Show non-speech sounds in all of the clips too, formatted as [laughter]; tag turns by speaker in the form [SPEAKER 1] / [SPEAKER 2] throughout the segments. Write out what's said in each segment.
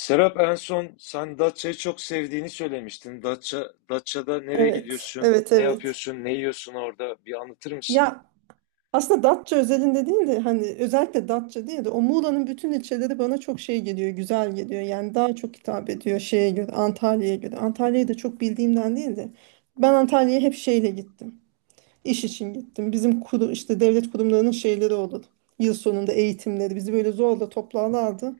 [SPEAKER 1] Serap, en son sen Datça'yı çok sevdiğini söylemiştin. Datça'da nereye
[SPEAKER 2] Evet,
[SPEAKER 1] gidiyorsun,
[SPEAKER 2] evet,
[SPEAKER 1] ne
[SPEAKER 2] evet.
[SPEAKER 1] yapıyorsun, ne yiyorsun orada bir anlatır mısın?
[SPEAKER 2] Ya aslında Datça özelinde değil de hani özellikle Datça değil de o Muğla'nın bütün ilçeleri bana çok şey geliyor, güzel geliyor. Yani daha çok hitap ediyor şeye göre, Antalya'ya göre. Antalya'yı da çok bildiğimden değil de ben Antalya'ya hep şeyle gittim. İş için gittim. Bizim işte devlet kurumlarının şeyleri olur. Yıl sonunda eğitimleri bizi böyle zorla toplarlardı.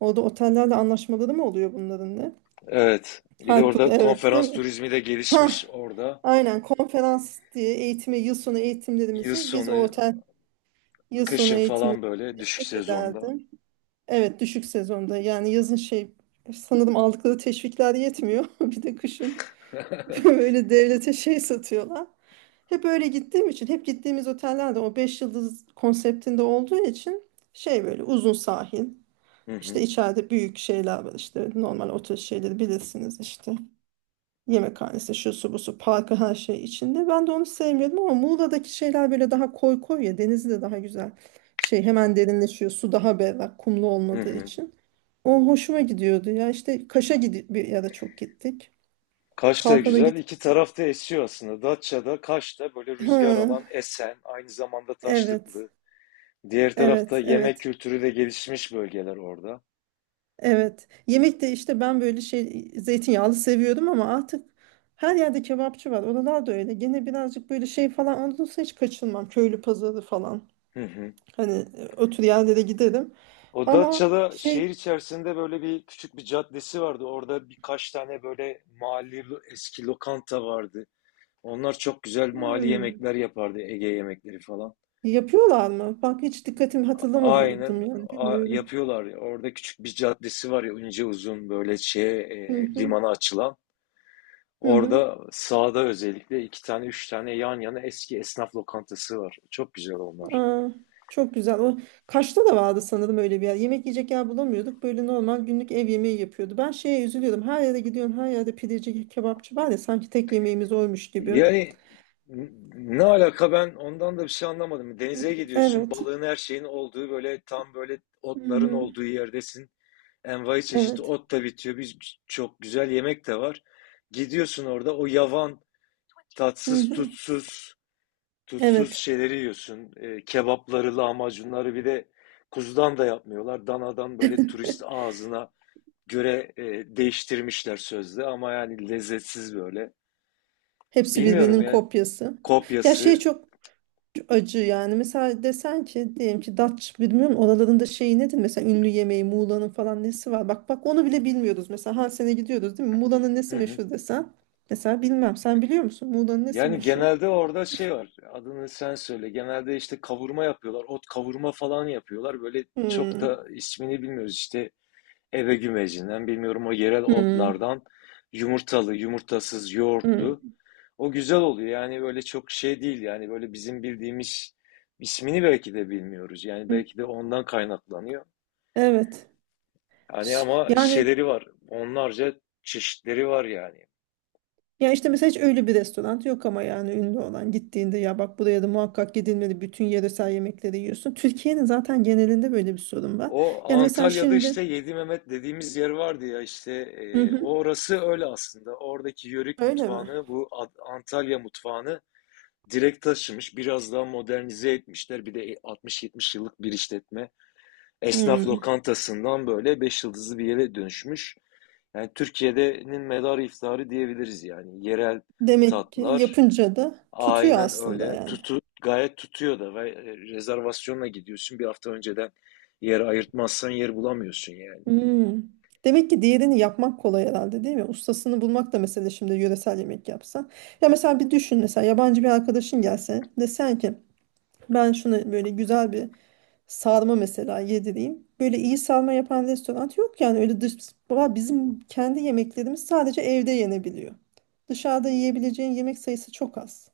[SPEAKER 2] Orada otellerle anlaşmaları mı oluyor bunların ne?
[SPEAKER 1] Evet, bir de
[SPEAKER 2] Her kuru,
[SPEAKER 1] orada
[SPEAKER 2] evet değil
[SPEAKER 1] konferans
[SPEAKER 2] mi?
[SPEAKER 1] turizmi de
[SPEAKER 2] [laughs]
[SPEAKER 1] gelişmiş orada.
[SPEAKER 2] Aynen, konferans diye eğitimi yıl sonu
[SPEAKER 1] Yıl
[SPEAKER 2] eğitimlerimizi biz
[SPEAKER 1] sonu,
[SPEAKER 2] orta yıl sonu
[SPEAKER 1] kışın
[SPEAKER 2] eğitimleri
[SPEAKER 1] falan böyle düşük
[SPEAKER 2] nefret
[SPEAKER 1] sezonda.
[SPEAKER 2] ederdim. Evet, düşük sezonda, yani yazın şey sanırım aldıkları teşvikler yetmiyor. [laughs] Bir de kışın [laughs] böyle devlete şey satıyorlar. Hep öyle gittiğim için, hep gittiğimiz otellerde o 5 yıldız konseptinde olduğu için şey böyle uzun sahil
[SPEAKER 1] Hı
[SPEAKER 2] işte,
[SPEAKER 1] hı,
[SPEAKER 2] içeride büyük şeyler var işte, normal otel şeyleri bilirsiniz işte. Yemekhanesi, şu su bu su, parkı her şey içinde. Ben de onu sevmiyordum ama Muğla'daki şeyler böyle daha koy koy ya. Denizi de daha güzel. Şey hemen derinleşiyor. Su daha berrak, kumlu
[SPEAKER 1] hı
[SPEAKER 2] olmadığı
[SPEAKER 1] hı.
[SPEAKER 2] için. O hoşuma gidiyordu ya. İşte Kaş'a gidip bir yere çok gittik.
[SPEAKER 1] Kaş da
[SPEAKER 2] Kalkan'a
[SPEAKER 1] güzel,
[SPEAKER 2] git.
[SPEAKER 1] iki tarafta esiyor aslında. Datça'da, Kaş'ta böyle
[SPEAKER 2] Ha,
[SPEAKER 1] rüzgar alan esen, aynı zamanda
[SPEAKER 2] evet.
[SPEAKER 1] taşlıklı. Diğer tarafta
[SPEAKER 2] Evet,
[SPEAKER 1] yemek
[SPEAKER 2] evet,
[SPEAKER 1] kültürü de gelişmiş bölgeler orada.
[SPEAKER 2] evet. Yemek de, işte, ben böyle şey zeytinyağlı seviyordum ama artık her yerde kebapçı var. Oralar da öyle. Gene birazcık böyle şey falan olursa hiç kaçınmam. Köylü pazarı falan.
[SPEAKER 1] Hı hı.
[SPEAKER 2] Hani otur yerlere giderim.
[SPEAKER 1] O
[SPEAKER 2] Ama
[SPEAKER 1] Datça'da
[SPEAKER 2] şey
[SPEAKER 1] şehir içerisinde böyle bir küçük bir caddesi vardı. Orada birkaç tane böyle eski lokanta vardı. Onlar çok güzel mahalli
[SPEAKER 2] hmm,
[SPEAKER 1] yemekler yapardı. Ege yemekleri falan.
[SPEAKER 2] yapıyorlar mı? Bak hiç dikkatim hatırlamadım,
[SPEAKER 1] Aynen
[SPEAKER 2] yani bilmiyorum.
[SPEAKER 1] yapıyorlar. Orada küçük bir caddesi var ya, ince uzun, böyle şeye
[SPEAKER 2] Hı hı,
[SPEAKER 1] limana açılan.
[SPEAKER 2] hı hı.
[SPEAKER 1] Orada sağda özellikle iki tane üç tane yan yana eski esnaf lokantası var. Çok güzel onlar.
[SPEAKER 2] Aa, çok güzel. O Kaş'ta da vardı sanırım öyle bir yer. Yemek yiyecek yer bulamıyorduk. Böyle normal günlük ev yemeği yapıyordu. Ben şeye üzülüyordum. Her yere gidiyorum. Her yerde pideci, kebapçı var ya, sanki tek yemeğimiz oymuş gibi.
[SPEAKER 1] Yani ne alaka, ben ondan da bir şey anlamadım. Denize gidiyorsun,
[SPEAKER 2] Evet.
[SPEAKER 1] balığın her şeyin olduğu, böyle tam böyle
[SPEAKER 2] Hı
[SPEAKER 1] otların
[SPEAKER 2] hı.
[SPEAKER 1] olduğu yerdesin. Envai çeşit
[SPEAKER 2] Evet.
[SPEAKER 1] ot da bitiyor. Bir çok güzel yemek de var. Gidiyorsun orada o yavan,
[SPEAKER 2] Hı
[SPEAKER 1] tatsız,
[SPEAKER 2] hı.
[SPEAKER 1] tutsuz
[SPEAKER 2] Evet.
[SPEAKER 1] şeyleri yiyorsun. Kebapları, lahmacunları bir de kuzudan da yapmıyorlar. Danadan böyle turist ağzına göre değiştirmişler sözde ama yani lezzetsiz böyle.
[SPEAKER 2] Hepsi
[SPEAKER 1] Bilmiyorum
[SPEAKER 2] birbirinin
[SPEAKER 1] yani,
[SPEAKER 2] kopyası. Ya şey,
[SPEAKER 1] kopyası.
[SPEAKER 2] çok acı yani. Mesela desen ki, diyelim ki Datça, bilmiyorum oralarında şeyi nedir? Mesela ünlü yemeği Muğla'nın falan nesi var? Bak bak, onu bile bilmiyoruz. Mesela her sene gidiyoruz değil mi? Muğla'nın
[SPEAKER 1] Hı
[SPEAKER 2] nesi
[SPEAKER 1] hı.
[SPEAKER 2] meşhur desen. Mesela bilmem. Sen biliyor musun? Muğla'nın nesi
[SPEAKER 1] Yani
[SPEAKER 2] meşhur?
[SPEAKER 1] genelde orada şey var. Adını sen söyle. Genelde işte kavurma yapıyorlar. Ot kavurma falan yapıyorlar. Böyle çok
[SPEAKER 2] Hmm.
[SPEAKER 1] da ismini bilmiyoruz. İşte eve gümecinden bilmiyorum, o yerel
[SPEAKER 2] Hmm.
[SPEAKER 1] otlardan yumurtalı, yumurtasız, yoğurtlu.
[SPEAKER 2] Hmm.
[SPEAKER 1] O güzel oluyor. Yani böyle çok şey değil. Yani böyle bizim bildiğimiz ismini belki de bilmiyoruz. Yani
[SPEAKER 2] Hmm.
[SPEAKER 1] belki de ondan kaynaklanıyor.
[SPEAKER 2] Evet.
[SPEAKER 1] Hani ama
[SPEAKER 2] Yani
[SPEAKER 1] şeyleri var. Onlarca çeşitleri var yani.
[SPEAKER 2] ya işte, mesela hiç öyle bir restoran yok ama, yani ünlü olan, gittiğinde ya bak buraya da muhakkak gidilmeli, bütün yöresel yemekleri yiyorsun. Türkiye'nin zaten genelinde böyle bir sorun var.
[SPEAKER 1] O
[SPEAKER 2] Yani mesela
[SPEAKER 1] Antalya'da
[SPEAKER 2] şimdi.
[SPEAKER 1] işte Yedi Mehmet dediğimiz yer vardı ya, işte
[SPEAKER 2] Hı hı.
[SPEAKER 1] orası öyle aslında. Oradaki yörük
[SPEAKER 2] Öyle mi?
[SPEAKER 1] mutfağını, bu Antalya mutfağını direkt taşımış. Biraz daha modernize etmişler. Bir de 60-70 yıllık bir işletme. Esnaf
[SPEAKER 2] Hmm.
[SPEAKER 1] lokantasından böyle 5 yıldızlı bir yere dönüşmüş. Yani Türkiye'de'nin medarı iftarı diyebiliriz yani. Yerel
[SPEAKER 2] Demek ki
[SPEAKER 1] tatlar.
[SPEAKER 2] yapınca da tutuyor
[SPEAKER 1] Aynen
[SPEAKER 2] aslında
[SPEAKER 1] öyle.
[SPEAKER 2] yani.
[SPEAKER 1] Gayet tutuyor da ve rezervasyonla gidiyorsun. Bir hafta önceden yer ayırtmazsan yer bulamıyorsun yani.
[SPEAKER 2] Hmm. Demek ki diğerini yapmak kolay herhalde değil mi? Ustasını bulmak da, mesela şimdi yöresel yemek yapsan. Ya mesela bir düşün, mesela yabancı bir arkadaşın gelse, desen ki ben şunu böyle güzel bir sarma mesela yedireyim. Böyle iyi sarma yapan restoran yok, yani öyle Baba bizim kendi yemeklerimiz sadece evde yenebiliyor. Dışarıda yiyebileceğin yemek sayısı çok az.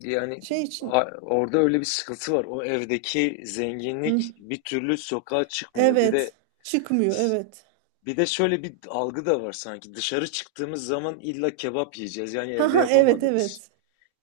[SPEAKER 1] Yani
[SPEAKER 2] Şey için.
[SPEAKER 1] orada öyle bir sıkıntı var. O evdeki zenginlik
[SPEAKER 2] Hı,
[SPEAKER 1] bir türlü sokağa çıkmıyor. Bir de
[SPEAKER 2] evet, çıkmıyor, evet.
[SPEAKER 1] bir de şöyle bir algı da var sanki. Dışarı çıktığımız zaman illa kebap yiyeceğiz. Yani
[SPEAKER 2] Ha
[SPEAKER 1] evde
[SPEAKER 2] ha, evet
[SPEAKER 1] yapamadığımız.
[SPEAKER 2] evet.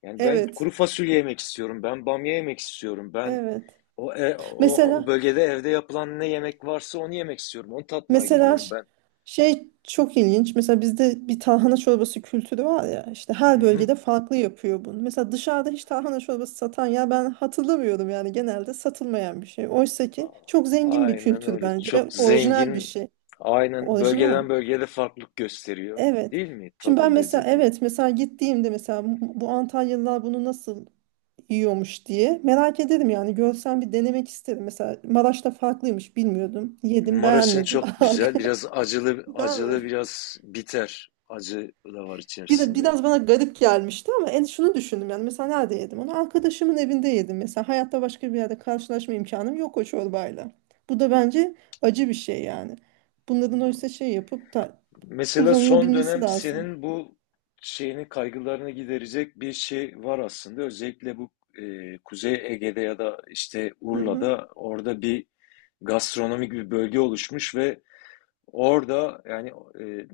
[SPEAKER 1] Yani ben
[SPEAKER 2] Evet,
[SPEAKER 1] kuru fasulye yemek istiyorum. Ben bamya yemek istiyorum. Ben
[SPEAKER 2] evet.
[SPEAKER 1] o
[SPEAKER 2] Mesela
[SPEAKER 1] bölgede evde yapılan ne yemek varsa onu yemek istiyorum. Onu tatmaya
[SPEAKER 2] mesela
[SPEAKER 1] gidiyorum ben.
[SPEAKER 2] şey çok ilginç. Mesela bizde bir tarhana çorbası kültürü var ya. İşte
[SPEAKER 1] Hı
[SPEAKER 2] her
[SPEAKER 1] hı.
[SPEAKER 2] bölgede farklı yapıyor bunu. Mesela dışarıda hiç tarhana çorbası satan, ya ben hatırlamıyorum yani, genelde satılmayan bir şey. Oysa ki çok zengin bir
[SPEAKER 1] Aynen
[SPEAKER 2] kültür
[SPEAKER 1] öyle.
[SPEAKER 2] bence
[SPEAKER 1] Çok
[SPEAKER 2] ve orijinal bir
[SPEAKER 1] zengin.
[SPEAKER 2] şey.
[SPEAKER 1] Aynen,
[SPEAKER 2] Orijinal.
[SPEAKER 1] bölgeden bölgeye de farklılık gösteriyor.
[SPEAKER 2] Evet.
[SPEAKER 1] Değil mi?
[SPEAKER 2] Şimdi ben
[SPEAKER 1] Tadı,
[SPEAKER 2] mesela,
[SPEAKER 1] lezzeti.
[SPEAKER 2] evet mesela gittiğimde, mesela bu Antalyalılar bunu nasıl yiyormuş diye. Merak ederim yani, görsem bir denemek isterim. Mesela Maraş'ta farklıymış, bilmiyordum. Yedim,
[SPEAKER 1] Maraş'ın
[SPEAKER 2] beğenmedim.
[SPEAKER 1] çok güzel. Biraz acılı,
[SPEAKER 2] [laughs] Güzel mi?
[SPEAKER 1] acılı biraz biter. Acı da var
[SPEAKER 2] Bir de
[SPEAKER 1] içerisinde.
[SPEAKER 2] biraz bana garip gelmişti ama en şunu düşündüm, yani mesela nerede yedim onu? Arkadaşımın evinde yedim mesela. Hayatta başka bir yerde karşılaşma imkanım yok o çorbayla. Bu da bence acı bir şey yani. Bunların oysa şey yapıp da
[SPEAKER 1] Mesela son
[SPEAKER 2] kullanılabilmesi
[SPEAKER 1] dönem
[SPEAKER 2] lazım.
[SPEAKER 1] senin bu şeyini, kaygılarını giderecek bir şey var aslında. Özellikle bu Kuzey Ege'de ya da işte
[SPEAKER 2] Hı hı.
[SPEAKER 1] Urla'da, orada bir gastronomik bir bölge oluşmuş ve orada yani e,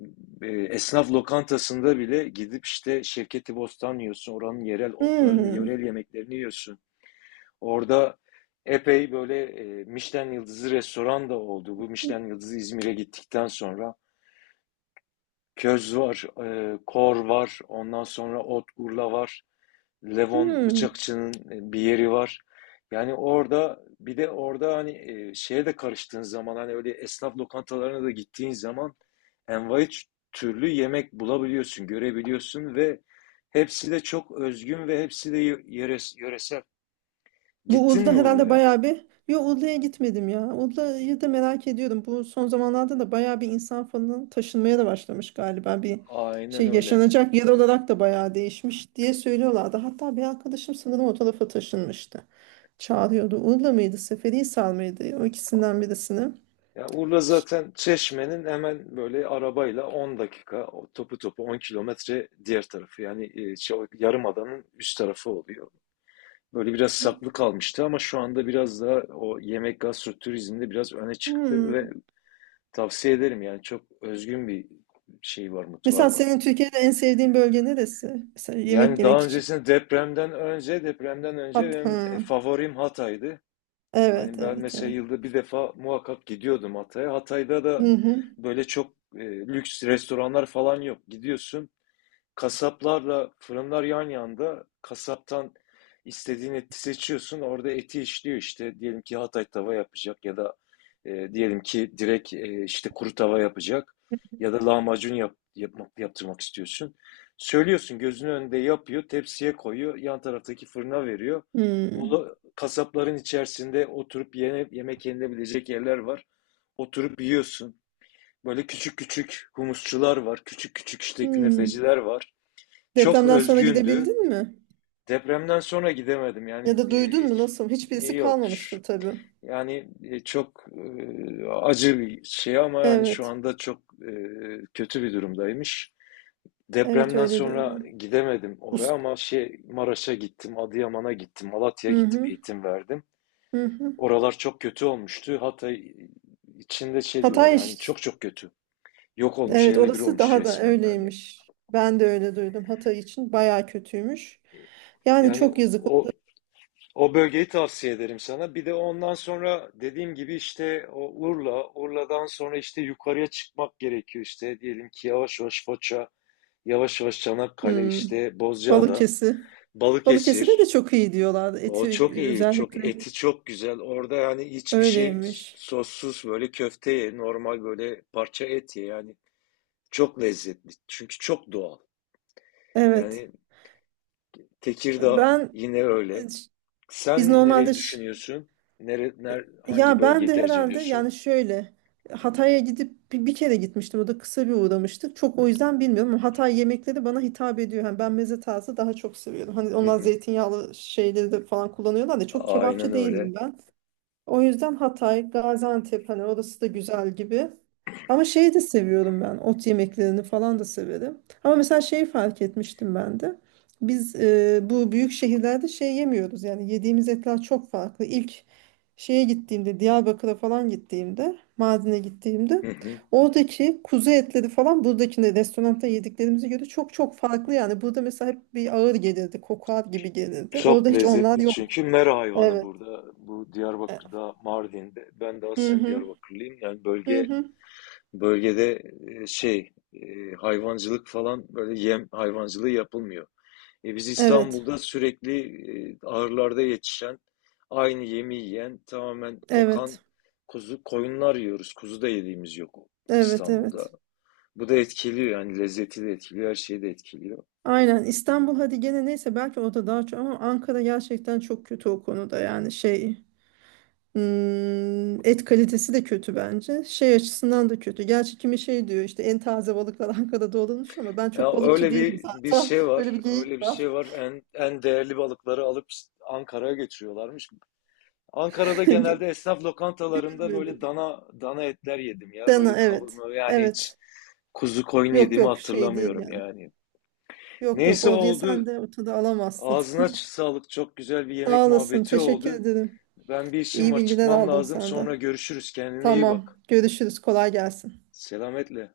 [SPEAKER 1] esnaf lokantasında bile gidip işte Şevketi Bostan yiyorsun. Oranın yerel otlarını, yerel
[SPEAKER 2] Hmm.
[SPEAKER 1] yemeklerini yiyorsun. Orada epey böyle Michelin yıldızı restoran da oldu. Bu Michelin yıldızı İzmir'e gittikten sonra köz var, kor var, ondan sonra ot urla var. Levon
[SPEAKER 2] Hmm.
[SPEAKER 1] Bıçakçı'nın bir yeri var. Yani orada, bir de orada hani şeye de karıştığın zaman, hani öyle esnaf lokantalarına da gittiğin zaman envai türlü yemek bulabiliyorsun, görebiliyorsun ve hepsi de çok özgün ve hepsi de yöresel.
[SPEAKER 2] Bu
[SPEAKER 1] Gittin
[SPEAKER 2] Uludağ
[SPEAKER 1] mi
[SPEAKER 2] herhalde
[SPEAKER 1] Urla'ya?
[SPEAKER 2] bayağı bir... Yo, Uludağ'a gitmedim ya. Uludağ'ı da merak ediyorum. Bu son zamanlarda da bayağı bir insan falan taşınmaya da başlamış galiba. Bir
[SPEAKER 1] Aynen
[SPEAKER 2] şey
[SPEAKER 1] öyle.
[SPEAKER 2] yaşanacak yer olarak da bayağı değişmiş diye söylüyorlardı. Hatta bir arkadaşım sanırım o tarafa taşınmıştı. Çağırıyordu. Uludağ mıydı, Seferihisar mıydı? O ikisinden birisini.
[SPEAKER 1] Ya Urla
[SPEAKER 2] Ş-
[SPEAKER 1] zaten Çeşme'nin hemen böyle, arabayla 10 dakika, o topu topu 10 kilometre diğer tarafı. Yani şey, yarımadanın üst tarafı oluyor. Böyle biraz saklı kalmıştı ama şu anda biraz daha o yemek gastroturizmde biraz öne çıktı ve
[SPEAKER 2] Hmm.
[SPEAKER 1] tavsiye ederim yani, çok özgün bir şey var,
[SPEAKER 2] Mesela
[SPEAKER 1] mutfağı var.
[SPEAKER 2] senin Türkiye'de en sevdiğin bölge neresi? Mesela yemek
[SPEAKER 1] Yani
[SPEAKER 2] yemek
[SPEAKER 1] daha
[SPEAKER 2] için.
[SPEAKER 1] öncesinde, depremden önce, depremden önce
[SPEAKER 2] Hat, ha.
[SPEAKER 1] benim favorim Hatay'dı.
[SPEAKER 2] Evet,
[SPEAKER 1] Yani ben
[SPEAKER 2] evet,
[SPEAKER 1] mesela
[SPEAKER 2] evet.
[SPEAKER 1] yılda bir defa muhakkak gidiyordum Hatay'a. Hatay'da da
[SPEAKER 2] Hı hı.
[SPEAKER 1] böyle çok lüks restoranlar falan yok. Gidiyorsun. Kasaplarla fırınlar yan yanda. Kasaptan istediğin eti seçiyorsun. Orada eti işliyor işte. Diyelim ki Hatay tava yapacak ya da diyelim ki direkt işte kuru tava yapacak ya da lahmacun yaptırmak istiyorsun. Söylüyorsun, gözünün önünde yapıyor, tepsiye koyuyor, yan taraftaki fırına veriyor.
[SPEAKER 2] Hmm.
[SPEAKER 1] Ola, kasapların içerisinde oturup yemek yenilebilecek yerler var. Oturup yiyorsun. Böyle küçük küçük humusçular var, küçük küçük işte
[SPEAKER 2] Hmm.
[SPEAKER 1] künefeciler var. Çok
[SPEAKER 2] Depremden sonra
[SPEAKER 1] özgündü.
[SPEAKER 2] gidebildin mi?
[SPEAKER 1] Depremden sonra gidemedim.
[SPEAKER 2] Ya
[SPEAKER 1] Yani
[SPEAKER 2] da duydun mu nasıl? Hiçbirisi
[SPEAKER 1] yok.
[SPEAKER 2] kalmamıştı tabii.
[SPEAKER 1] Yani çok acı bir şey ama yani şu
[SPEAKER 2] Evet.
[SPEAKER 1] anda çok e, kötü bir durumdaymış.
[SPEAKER 2] Evet,
[SPEAKER 1] Depremden
[SPEAKER 2] öyle
[SPEAKER 1] sonra
[SPEAKER 2] diyorlar.
[SPEAKER 1] gidemedim oraya
[SPEAKER 2] Ust.
[SPEAKER 1] ama şey Maraş'a gittim, Adıyaman'a gittim, Malatya'ya
[SPEAKER 2] Hı
[SPEAKER 1] gittim,
[SPEAKER 2] hı.
[SPEAKER 1] eğitim verdim.
[SPEAKER 2] Hı hı.
[SPEAKER 1] Oralar çok kötü olmuştu. Hatay içinde şey diyorlar
[SPEAKER 2] Hatay
[SPEAKER 1] yani,
[SPEAKER 2] iş-
[SPEAKER 1] çok çok kötü. Yok olmuş,
[SPEAKER 2] Evet,
[SPEAKER 1] yerle bir
[SPEAKER 2] orası
[SPEAKER 1] olmuş
[SPEAKER 2] daha da
[SPEAKER 1] resmen yani.
[SPEAKER 2] öyleymiş. Ben de öyle duydum. Hatay için bayağı kötüymüş.
[SPEAKER 1] E,
[SPEAKER 2] Yani
[SPEAKER 1] Yani
[SPEAKER 2] çok yazık.
[SPEAKER 1] o bölgeyi tavsiye ederim sana. Bir de ondan sonra dediğim gibi işte o Urla, Urla'dan sonra işte yukarıya çıkmak gerekiyor işte. Diyelim ki yavaş yavaş Foça, yavaş yavaş Çanakkale,
[SPEAKER 2] Hmm.
[SPEAKER 1] işte Bozcaada,
[SPEAKER 2] Balıkesir. Balıkesir'de de
[SPEAKER 1] Balıkesir.
[SPEAKER 2] çok iyi diyorlardı.
[SPEAKER 1] O çok
[SPEAKER 2] Eti
[SPEAKER 1] iyi, çok,
[SPEAKER 2] özellikle
[SPEAKER 1] eti çok güzel. Orada yani hiçbir şey
[SPEAKER 2] öyleymiş.
[SPEAKER 1] sossuz, böyle köfte ye, normal böyle parça et ye yani. Çok lezzetli. Çünkü çok doğal.
[SPEAKER 2] Evet.
[SPEAKER 1] Yani Tekirdağ
[SPEAKER 2] Ben
[SPEAKER 1] yine öyle.
[SPEAKER 2] biz
[SPEAKER 1] Sen
[SPEAKER 2] normalde
[SPEAKER 1] nereyi düşünüyorsun?
[SPEAKER 2] E,
[SPEAKER 1] Hangi
[SPEAKER 2] ya ben
[SPEAKER 1] bölgeyi
[SPEAKER 2] de
[SPEAKER 1] tercih
[SPEAKER 2] herhalde
[SPEAKER 1] ediyorsun?
[SPEAKER 2] yani şöyle Hatay'a gidip bir kere gitmiştim. O da kısa bir uğramıştık. Çok o yüzden bilmiyorum ama Hatay yemekleri bana hitap ediyor. Hani ben meze tarzı daha çok seviyorum. Hani
[SPEAKER 1] Hı
[SPEAKER 2] onlar
[SPEAKER 1] hı.
[SPEAKER 2] zeytinyağlı şeyleri de falan kullanıyorlar da, çok
[SPEAKER 1] Aynen
[SPEAKER 2] kebapçı
[SPEAKER 1] öyle.
[SPEAKER 2] değilim ben. O yüzden Hatay, Gaziantep, hani orası da güzel gibi. Ama şeyi de seviyorum ben. Ot yemeklerini falan da severim. Ama mesela şeyi fark etmiştim ben de. Biz bu büyük şehirlerde şey yemiyoruz. Yani yediğimiz etler çok farklı. İlk şeye gittiğimde, Diyarbakır'a falan gittiğimde, Mardin'e gittiğimde
[SPEAKER 1] Hı hı.
[SPEAKER 2] oradaki kuzu etleri falan buradakinde restoranda yediklerimize göre çok çok farklı. Yani burada mesela hep bir ağır gelirdi, kokar gibi gelirdi. Orada
[SPEAKER 1] Çok
[SPEAKER 2] hiç onlar
[SPEAKER 1] lezzetli,
[SPEAKER 2] yok.
[SPEAKER 1] çünkü mera hayvanı
[SPEAKER 2] Evet.
[SPEAKER 1] burada. Bu Diyarbakır'da, Mardin'de. Ben de
[SPEAKER 2] Hı
[SPEAKER 1] aslen
[SPEAKER 2] hı.
[SPEAKER 1] Diyarbakırlıyım. Yani
[SPEAKER 2] Hı hı.
[SPEAKER 1] bölgede e, şey e, hayvancılık falan, böyle yem hayvancılığı yapılmıyor. Biz
[SPEAKER 2] Evet,
[SPEAKER 1] İstanbul'da sürekli ahırlarda yetişen, aynı yemi yiyen, tamamen kokan
[SPEAKER 2] evet,
[SPEAKER 1] kuzu koyunlar yiyoruz. Kuzu da yediğimiz yok
[SPEAKER 2] evet,
[SPEAKER 1] İstanbul'da.
[SPEAKER 2] evet.
[SPEAKER 1] Bu da etkiliyor yani, lezzeti de etkiliyor, her şeyi de etkiliyor.
[SPEAKER 2] Aynen, İstanbul hadi gene neyse, belki orada daha çok ama Ankara gerçekten çok kötü o konuda, yani şey et kalitesi de kötü bence. Şey açısından da kötü. Gerçi kimi şey diyor işte, en taze balıklar [laughs] Ankara'da olunmuş, ama ben çok
[SPEAKER 1] Ya
[SPEAKER 2] balıkçı
[SPEAKER 1] öyle
[SPEAKER 2] değilim
[SPEAKER 1] bir
[SPEAKER 2] zaten.
[SPEAKER 1] şey
[SPEAKER 2] [laughs] Böyle
[SPEAKER 1] var.
[SPEAKER 2] bir
[SPEAKER 1] Öyle bir
[SPEAKER 2] geyik var.
[SPEAKER 1] şey var. En değerli balıkları alıp Ankara'ya götürüyorlarmış. Ankara'da genelde
[SPEAKER 2] [laughs]
[SPEAKER 1] esnaf lokantalarında
[SPEAKER 2] Gelmedi.
[SPEAKER 1] böyle dana etler yedim ya. Öyle
[SPEAKER 2] Dana, evet.
[SPEAKER 1] kavurma, yani hiç
[SPEAKER 2] Evet.
[SPEAKER 1] kuzu koyun
[SPEAKER 2] Yok
[SPEAKER 1] yediğimi
[SPEAKER 2] yok, şey değil
[SPEAKER 1] hatırlamıyorum
[SPEAKER 2] yani.
[SPEAKER 1] yani.
[SPEAKER 2] Yok yok,
[SPEAKER 1] Neyse,
[SPEAKER 2] o diye sen
[SPEAKER 1] oldu.
[SPEAKER 2] de ortada alamazsın.
[SPEAKER 1] Ağzına sağlık. Çok güzel bir
[SPEAKER 2] [laughs]
[SPEAKER 1] yemek
[SPEAKER 2] Sağ olasın.
[SPEAKER 1] muhabbeti
[SPEAKER 2] Teşekkür
[SPEAKER 1] oldu.
[SPEAKER 2] ederim.
[SPEAKER 1] Ben bir işim
[SPEAKER 2] İyi
[SPEAKER 1] var,
[SPEAKER 2] bilgiler
[SPEAKER 1] çıkmam
[SPEAKER 2] aldım
[SPEAKER 1] lazım. Sonra
[SPEAKER 2] senden.
[SPEAKER 1] görüşürüz. Kendine iyi
[SPEAKER 2] Tamam.
[SPEAKER 1] bak.
[SPEAKER 2] Görüşürüz. Kolay gelsin.
[SPEAKER 1] Selametle.